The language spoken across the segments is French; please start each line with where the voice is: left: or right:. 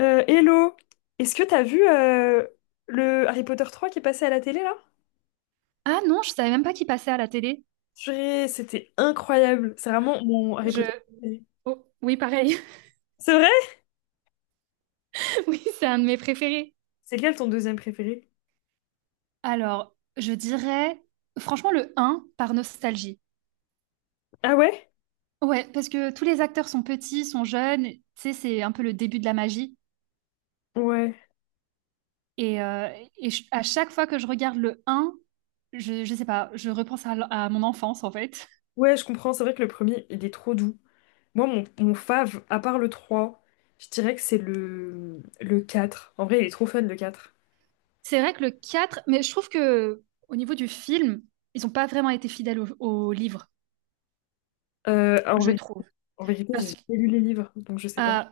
left: Hello, est-ce que t'as vu le Harry Potter 3 qui est passé à la télé là?
right: Ah non, je savais même pas qu'il passait à la télé.
left: Purée, c'était incroyable, c'est vraiment mon Harry
right: Je...
left: Potter préféré.
right: oh, oui, pareil.
left: C'est vrai?
right: Oui, c'est un de mes préférés.
left: C'est lequel ton deuxième préféré?
right: Alors, je dirais franchement le un par nostalgie.
left: Ah ouais?
right: Ouais, parce que tous les acteurs sont petits, sont jeunes, tu sais, c'est un peu le début de la magie.
left: Ouais.
right: Et, euh, et à chaque fois que je regarde le un, je sais pas, je repense à mon enfance en fait.
left: Ouais, je comprends, c'est vrai que le premier, il est trop doux. Moi, mon fave, à part le 3, je dirais que c'est le 4. En vrai, il est trop fun le 4.
right: C'est vrai que le 4, mais je trouve que au niveau du film, ils ont pas vraiment été fidèles au livre,
left: Euh, en
right: je
left: vérité,
right: trouve.
left: en vérité, j'ai
right: Parce que
left: jamais lu les livres, donc je sais pas.
right: Euh,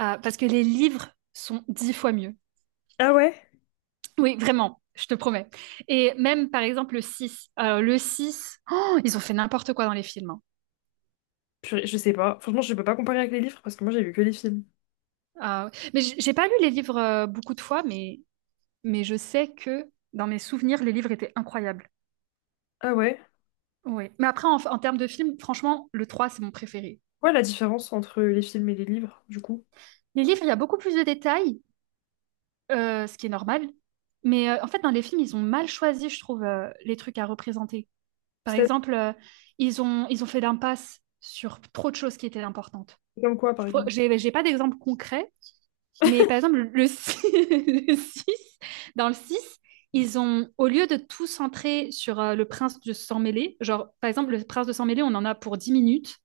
right: parce que les livres sont 10 fois mieux.
left: Ah ouais?
right: Oui, vraiment, je te promets. Et même, par exemple, le 6. Le 6, oh, ils ont fait n'importe quoi dans les films, hein.
left: Purée, je sais pas. Franchement, je peux pas comparer avec les livres parce que moi, j'ai vu que les films.
right: Mais j'ai pas lu les livres beaucoup de fois, mais je sais que dans mes souvenirs, les livres étaient incroyables.
left: Ah ouais?
right: Oui. Mais après, en termes de films, franchement, le 3 c'est mon préféré.
left: Ouais, la différence entre les films et les livres, du coup.
right: Les livres, il y a beaucoup plus de détails, ce qui est normal. Mais en fait, dans les films, ils ont mal choisi, je trouve, les trucs à représenter. Par
left: C'est
right: exemple, ils ont fait l'impasse sur trop de choses qui étaient importantes.
left: comme quoi, par exemple?
right: J'ai pas d'exemple concret, mais par exemple, le 6 le 6, dans le 6, ils ont, au lieu de tout centrer sur le prince de sang mêlé, genre, par exemple, le prince de sang mêlé, on en a pour 10 minutes,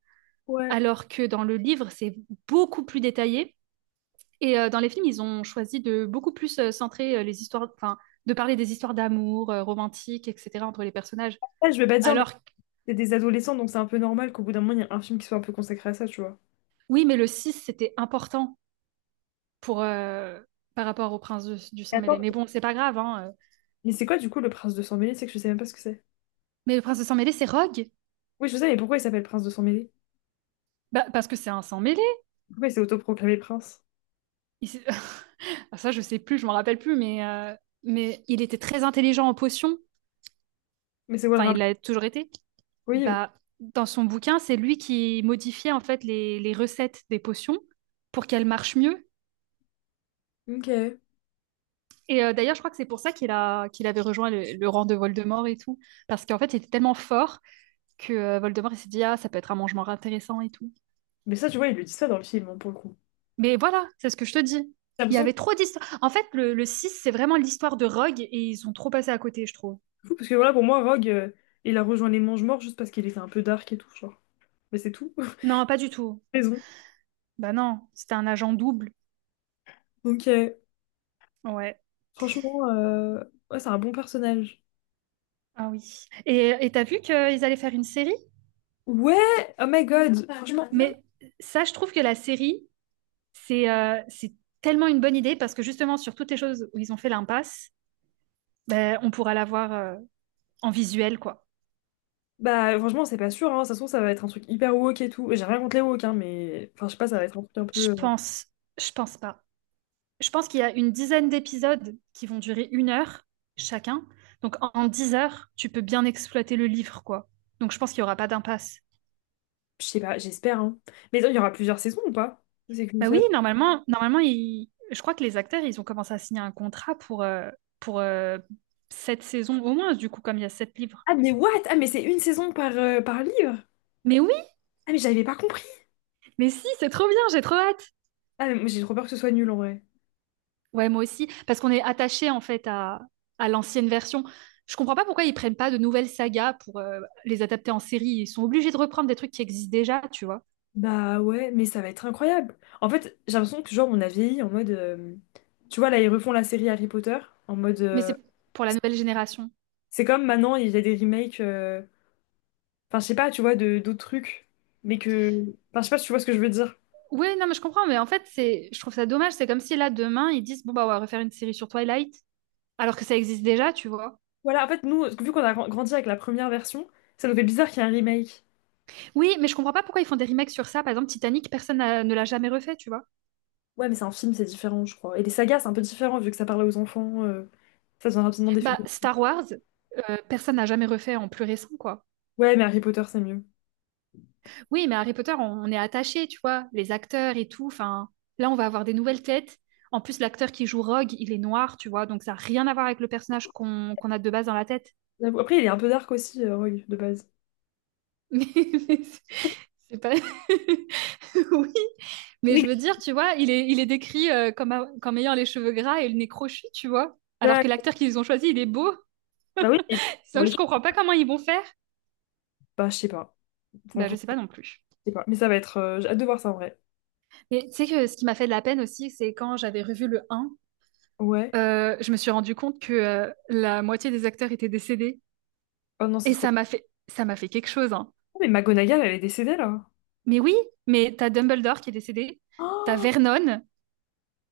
left: Ouais.
right: alors que dans le livre, c'est beaucoup plus détaillé. Et dans les films, ils ont choisi de beaucoup plus centrer les histoires, enfin, de parler des histoires d'amour, romantiques, etc., entre les personnages.
left: Ouais, je vais pas dire, mais
right: Alors,
left: c'est des adolescents, donc c'est un peu normal qu'au bout d'un moment, il y ait un film qui soit un peu consacré à ça, tu vois.
right: oui, mais le 6 c'était important pour, euh, par rapport au prince du
left: Et
right: sang mêlé.
left: attends,
right: Mais bon, c'est pas grave, hein.
left: mais c'est quoi, du coup, le prince de Sang-Mêlé? C'est que je sais même pas ce que c'est.
right: Mais le prince du sang mêlé, c'est Rogue.
left: Oui, je sais, mais pourquoi il s'appelle prince de Sang-Mêlé?
right: Bah, parce que c'est un sang mêlé.
left: Pourquoi il s'est autoproclamé prince?
right: Il s'est- Ah, ça, je sais plus, je m'en rappelle plus. Mais il était très intelligent en potions.
left: Mais c'est quoi le
right: Enfin, il
left: rapport?
right: l'a toujours été.
left: Oui,
right: Bah, dans son bouquin, c'est lui qui modifiait en fait les recettes des potions pour qu'elles marchent mieux.
left: oui. Ok.
right: Et d'ailleurs, je crois que c'est pour ça qu'il avait rejoint le rang de Voldemort et tout. Parce qu'en fait, il était tellement fort que Voldemort, il s'est dit, ah, ça peut être un mangement intéressant et tout.
left: Mais ça, tu vois, ils le disent ça dans le film, hein, pour le coup.
right: Mais voilà, c'est ce que je te dis.
left: J'ai
right: Il y
left: l'impression que
right: avait trop d'histoires. En fait, le 6, c'est vraiment l'histoire de Rogue et ils ont trop passé à côté, je trouve.
left: c'est fou, parce que voilà, pour moi, Rogue, il a rejoint les Mangemorts juste parce qu'il était un peu dark et tout, genre. Mais c'est tout.
right: Non, pas du tout.
left: Raison.
right: Bah non, c'était un agent double.
left: Donc,
right: Ouais.
left: franchement, ouais, c'est un bon personnage.
right: Ah oui. Et t'as vu qu'ils allaient faire une série?
left: Ouais, oh my god, franchement,
right: Mais ça, je trouve que la série, c'est tellement une bonne idée parce que justement, sur toutes les choses où ils ont fait l'impasse, ben, on pourra la voir en visuel, quoi.
left: bah franchement c'est pas sûr, hein. Ça se trouve ça va être un truc hyper woke et tout. J'ai rien contre les woke, hein, mais enfin je sais pas, ça va être un truc un
right: Je
left: peu,
right: pense. Je pense pas. Je pense qu'il y a une dizaine d'épisodes qui vont durer 1 heure chacun. Donc, en 10 heures, tu peux bien exploiter le livre, quoi. Donc je pense qu'il n'y aura pas d'impasse.
left: je sais pas, j'espère, hein. Mais attends, il y aura plusieurs saisons ou pas? Ou c'est qu'une
right: Bah oui,
left: seule?
right: normalement je crois que les acteurs, ils ont commencé à signer un contrat pour sept saisons au moins, du coup, comme il y a sept livres.
left: Ah mais what? Ah mais c'est une saison par par livre?
right: Mais oui,
left: Ah mais j'avais pas compris.
right: mais si, c'est trop bien, j'ai trop hâte.
left: Ah mais moi, j'ai trop peur que ce soit nul en vrai.
right: Ouais, moi aussi, parce qu'on est attaché en fait à l'ancienne version. Je comprends pas pourquoi ils prennent pas de nouvelles sagas pour les adapter en série. Ils sont obligés de reprendre des trucs qui existent déjà, tu vois.
left: Bah ouais, mais ça va être incroyable. En fait, j'ai l'impression que genre on a vieilli en mode, tu vois là ils refont la série Harry Potter en mode,
right: Mais c'est pour la nouvelle génération.
left: c'est comme maintenant il y a des remakes. Enfin, je sais pas, tu vois, de d'autres trucs. Mais que. Enfin, je sais pas si tu vois ce que je veux dire.
right: Oui, non, mais je comprends, mais en fait, je trouve ça dommage. C'est comme si là, demain, ils disent, bon, bah, on va refaire une série sur Twilight, alors que ça existe déjà, tu vois.
left: Voilà, en fait, nous, vu qu'on a grandi avec la première version, ça nous fait bizarre qu'il y ait un remake.
right: Oui, mais je comprends pas pourquoi ils font des remakes sur ça. Par exemple, Titanic, personne ne l'a jamais refait, tu vois.
left: Ouais, mais c'est un film, c'est différent, je crois. Et les sagas, c'est un peu différent, vu que ça parle aux enfants. Ça devient rapidement des films.
right: Bah, Star Wars, personne n'a jamais refait en plus récent, quoi.
left: Ouais, mais Harry Potter, c'est mieux.
right: Oui, mais Harry Potter, on est attaché, tu vois, les acteurs et tout. Enfin, là, on va avoir des nouvelles têtes. En plus, l'acteur qui joue Rogue, il est noir, tu vois, donc ça n'a rien à voir avec le personnage qu'on a de base dans la tête.
left: J'avoue. Après, il est un peu dark aussi, Rogue, de base.
right: Mais, mais c'est pas... Oui, mais
left: Oui.
right: je veux dire, tu vois, il est décrit comme ayant les cheveux gras et le nez crochu, tu vois. Alors
left: Ouais,
right: que l'acteur qu'ils ont choisi, il est beau.
left: bah oui, mais dans
right: Donc
left: les
right: je
left: films,
right: comprends pas comment ils vont faire.
left: bah, je sais pas. Bon,
right: Ben,
left: je
right: je sais pas non plus.
left: sais pas. Mais ça va être. J'ai hâte de voir ça en vrai.
right: Mais tu sais que ce qui m'a fait de la peine aussi, c'est quand j'avais revu le un,
left: Ouais.
right: je me suis rendu compte que la moitié des acteurs étaient décédés.
left: Oh non, c'est
right: Et
left: trop.
right: ça m'a fait quelque chose, hein.
left: Oh, mais McGonagall, elle est décédée, là.
right: Mais oui, mais t'as Dumbledore qui est décédé, t'as
left: Oh,
right: Vernon,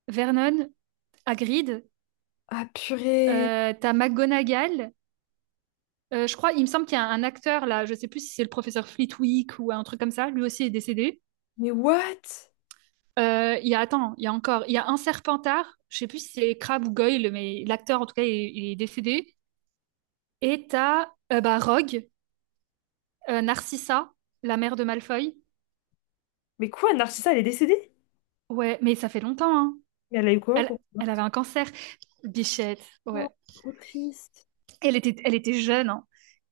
right: Vernon, Hagrid,
left: ah purée.
right: t'as McGonagall. Je crois, il me semble qu'il y a un acteur là, je sais plus si c'est le professeur Flitwick ou un truc comme ça, lui aussi est décédé.
left: Mais what?
right: Il y a, attends, il y a encore, il y a un Serpentard, je sais plus si c'est Crabbe ou Goyle, mais l'acteur en tout cas il est décédé. Et t'as bah, Rogue, Narcissa, la mère de Malfoy.
left: Mais quoi, Narcissa, elle est décédée?
right: Ouais, mais ça fait longtemps, hein.
left: Mais elle a eu quoi
right: Elle,
left: pour... vingt.
right: elle avait un cancer. Bichette,
left: Oh,
right: ouais.
left: trop triste.
right: Elle était jeune, hein.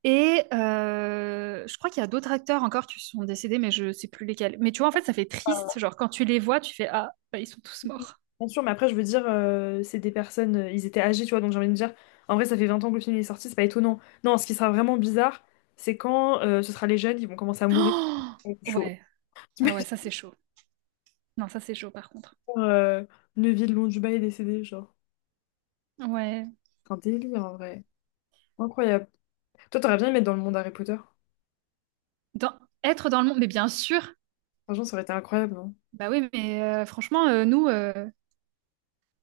right: Et je crois qu'il y a d'autres acteurs encore qui sont décédés, mais je sais plus lesquels. Mais tu vois, en fait, ça fait
left: Euh,
right: triste. Genre, quand tu les vois, tu fais ah, bah, ils sont tous morts.
left: Bien sûr, mais après, je veux dire, c'est des personnes, ils étaient âgés, tu vois, donc j'ai envie de dire, en vrai, ça fait 20 ans que le film est sorti, c'est pas étonnant. Non, ce qui sera vraiment bizarre, c'est quand ce sera les jeunes, ils vont commencer à mourir.
right: Oh,
left: Chaud.
right: ouais. Ah ouais,
left: T'imagines,
right: ça c'est chaud. Non, ça c'est chaud par contre.
left: euh, Neville Londubat est décédé, genre.
right: Ouais.
left: C'est un délire, en vrai. Incroyable. Toi, t'aurais bien aimé être dans le monde Harry Potter.
right: Dans- être dans le monde, mais bien sûr.
left: Franchement, ça aurait été incroyable, non?
right: Bah oui, mais franchement, nous,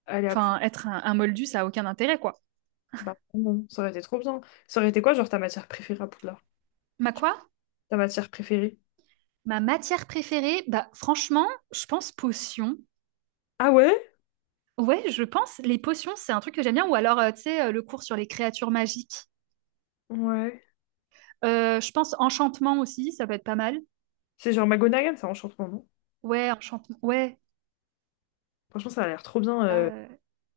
left: Aller à Poudlard.
right: enfin, être un moldu, ça a aucun intérêt, quoi.
left: Bah, non, ça aurait été trop bien. Ça aurait été quoi, genre, ta matière préférée à Poudlard?
right: Ma quoi?
left: Ta matière préférée?
right: Ma matière préférée, bah franchement, je pense potion.
left: Ah ouais?
right: Ouais, je pense. Les potions, c'est un truc que j'aime bien. Ou alors, tu sais, le cours sur les créatures magiques.
left: Ouais.
right: Je pense enchantement aussi, ça peut être pas mal.
left: C'est genre Magonagan, ça enchantement, non?
right: Ouais, enchantement. Ouais.
left: Franchement, ça a l'air trop bien.
right: ça,
left: euh.
right: euh,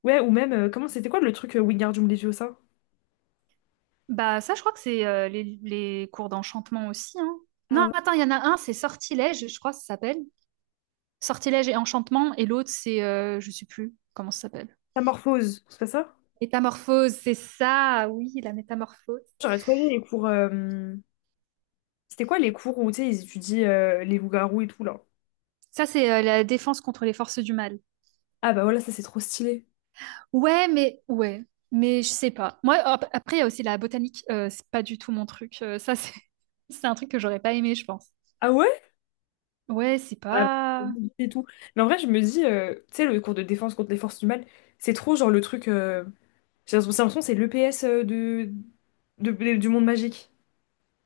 left: Ouais, ou même, comment c'était quoi le truc Wingardium Leviosa?
right: Bah, ça, je crois que c'est les cours d'enchantement aussi, hein.
left: Ah
right: Non,
left: ouais.
right: attends, il y en a un, c'est sortilège, je crois que ça s'appelle. Sortilège et enchantement. Et l'autre, je sais plus comment ça s'appelle.
left: Métamorphose, c'est pas ça?
right: Métamorphose, c'est ça. Oui, la métamorphose.
left: J'aurais trop aimé les cours. C'était quoi les cours où tu sais, ils étudient les loups-garous et tout là?
right: Ça, c'est la défense contre les forces du mal.
left: Ah bah voilà, ça c'est trop stylé.
right: Ouais, mais je sais pas. Moi, après, il y a aussi la botanique. C'est pas du tout mon truc. Ça, c'est c'est un truc que j'aurais pas aimé, je pense.
left: Ah ouais?
right: Ouais, c'est
left: Ouais.
right: pas.
left: Et tout. Mais en vrai, je me dis, tu sais, le cours de défense contre les forces du mal, c'est trop genre le truc. J'ai l'impression que c'est l'EPS du monde magique.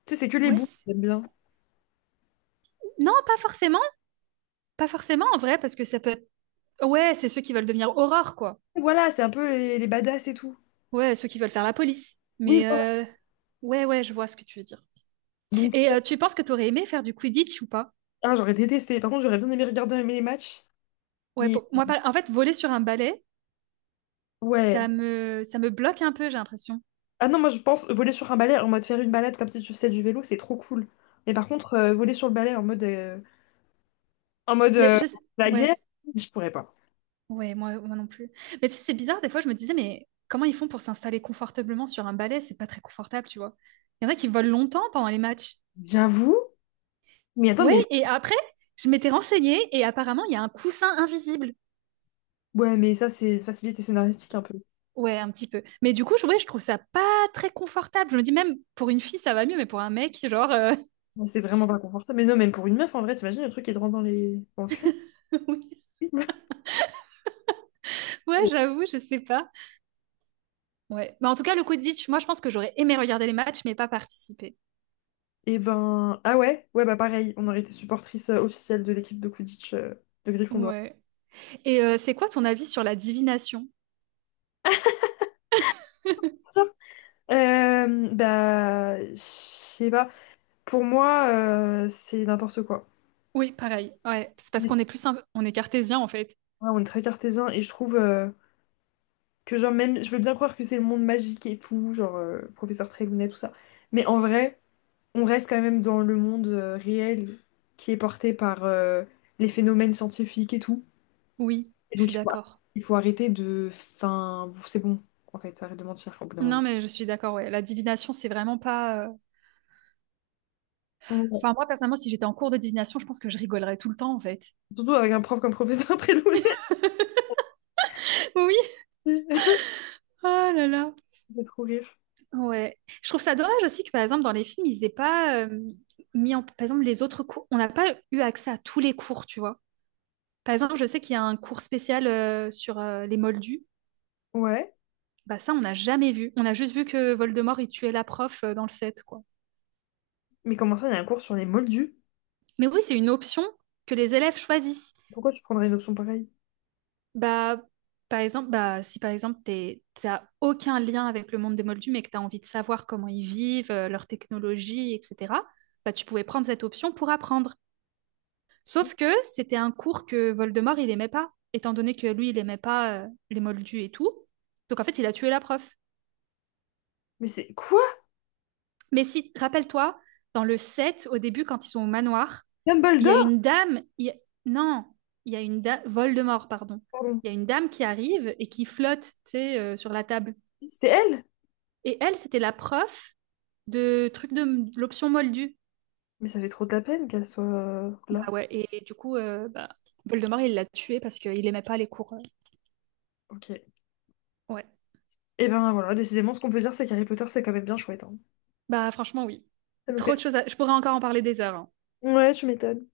left: Tu sais, c'est que les
right: Ouais.
left: boules, j'aime bien.
right: Non, pas forcément. Pas forcément en vrai, parce que ça peut être. Ouais, c'est ceux qui veulent devenir horreur, quoi.
left: Voilà, c'est un peu les badass et tout.
right: Ouais, ceux qui veulent faire la police.
left: Oui.
right: Mais ouais, ouais, je vois ce que tu veux dire.
left: Donc,
right: Et tu penses que t'aurais aimé faire du Quidditch ou pas?
left: ah, j'aurais détesté. Par contre, j'aurais bien aimé regarder même les matchs.
right: Ouais,
left: Mais
right: moi, pas, en fait, voler sur un balai,
left: ouais.
right: ça me bloque un peu, j'ai l'impression.
left: Ah non, moi je pense voler sur un balai en mode faire une balade comme si tu faisais du vélo, c'est trop cool. Mais par contre, voler sur le balai en mode, en mode euh, la guerre,
right: Ouais.
left: je pourrais pas.
right: Ouais, moi, moi non plus. Mais tu sais, c'est bizarre, des fois, je me disais, mais comment ils font pour s'installer confortablement sur un balai? C'est pas très confortable, tu vois. Il y en a qui volent longtemps pendant les matchs.
left: J'avoue. Mais attends,
right: Ouais,
left: mais
right: et après, je m'étais renseignée et apparemment, il y a un coussin invisible.
left: ouais, mais ça c'est facilité scénaristique un peu.
right: Ouais, un petit peu. Mais du coup, ouais, je trouve ça pas très confortable. Je me dis même, pour une fille, ça va mieux, mais pour un mec, genre,
left: Ouais, c'est vraiment pas confortable. Mais non, même pour une meuf, en vrai, t'imagines le truc qui te rentre dans le fion?
right: oui. Ouais, j'avoue, je sais pas. Ouais. Mais en tout cas, le Quidditch, moi, je pense que j'aurais aimé regarder les matchs, mais pas participer.
left: Et ben, ah ouais, ouais, bah pareil, on aurait été supportrice officielle de l'équipe de Quidditch de Gryffondor.
right: Ouais. Et c'est quoi ton avis sur la divination?
left: Bah, je sais pas. Pour moi, c'est n'importe quoi.
right: Oui, pareil. Ouais, c'est parce
left: Ouais,
right: qu'on est plus on est cartésien en fait.
left: on est très cartésien et je trouve que, genre, même, je veux bien croire que c'est le monde magique et tout, genre, professeur Trélounet, tout ça. Mais en vrai, on reste quand même dans le monde réel qui est porté par les phénomènes scientifiques et tout.
right: Oui,
left: Et
right: je suis
left: donc, il faut,
right: d'accord.
left: il faut arrêter de. Enfin, c'est bon, en fait, arrête de mentir au bout d'un moment.
right: Non, mais je suis d'accord, ouais. La divination, c'est vraiment pas.
left: Ouais.
right: Enfin, moi, personnellement, si j'étais en cours de divination, je pense que je rigolerais tout le temps, en fait.
left: Surtout avec un prof comme professeur Trélounet.
right: Oui,
left: Ça
right: oh là là.
left: fait trop rire.
right: Ouais. Je trouve ça dommage aussi que, par exemple, dans les films, ils aient pas mis en. Par exemple, les autres cours. On n'a pas eu accès à tous les cours, tu vois. Par exemple, je sais qu'il y a un cours spécial sur les moldus.
left: Ouais.
right: Bah ça, on n'a jamais vu. On a juste vu que Voldemort, il tuait la prof dans le set, quoi.
left: Mais comment ça, il y a un cours sur les moldus?
right: Mais oui, c'est une option que les élèves choisissent.
left: Pourquoi tu prendrais une option pareille?
right: Bah, par exemple, bah, si par exemple, t'as aucun lien avec le monde des moldus, mais que tu as envie de savoir comment ils vivent, leur technologie, etc., bah, tu pouvais prendre cette option pour apprendre. Sauf que c'était un cours que Voldemort, il aimait pas, étant donné que lui, il aimait pas les moldus et tout. Donc en fait, il a tué la prof.
left: Mais c'est quoi?
right: Mais si, rappelle-toi, dans le 7, au début, quand ils sont au manoir, il y a
left: Dumbledore?
right: une dame. Non, il y a une dame. Voldemort, pardon.
left: Pardon.
right: Il y a une dame qui arrive et qui flotte, tu sais, sur la table.
left: C'était elle?
right: Et elle, c'était la prof de truc de l'option Moldu.
left: Mais ça fait trop de la peine qu'elle soit
right: Bah
left: là.
right: ouais, et du coup, bah, Voldemort, il l'a tuée parce qu'il aimait pas les cours.
left: Ok.
right: Ouais.
left: Et ben voilà, décidément, ce qu'on peut dire, c'est qu'Harry Potter, c'est quand même bien chouette, hein.
right: Bah franchement, oui.
left: Ça nous
right: Trop de
left: fait.
right: choses Je pourrais encore en parler des heures, hein.
left: Ouais, tu m'étonnes.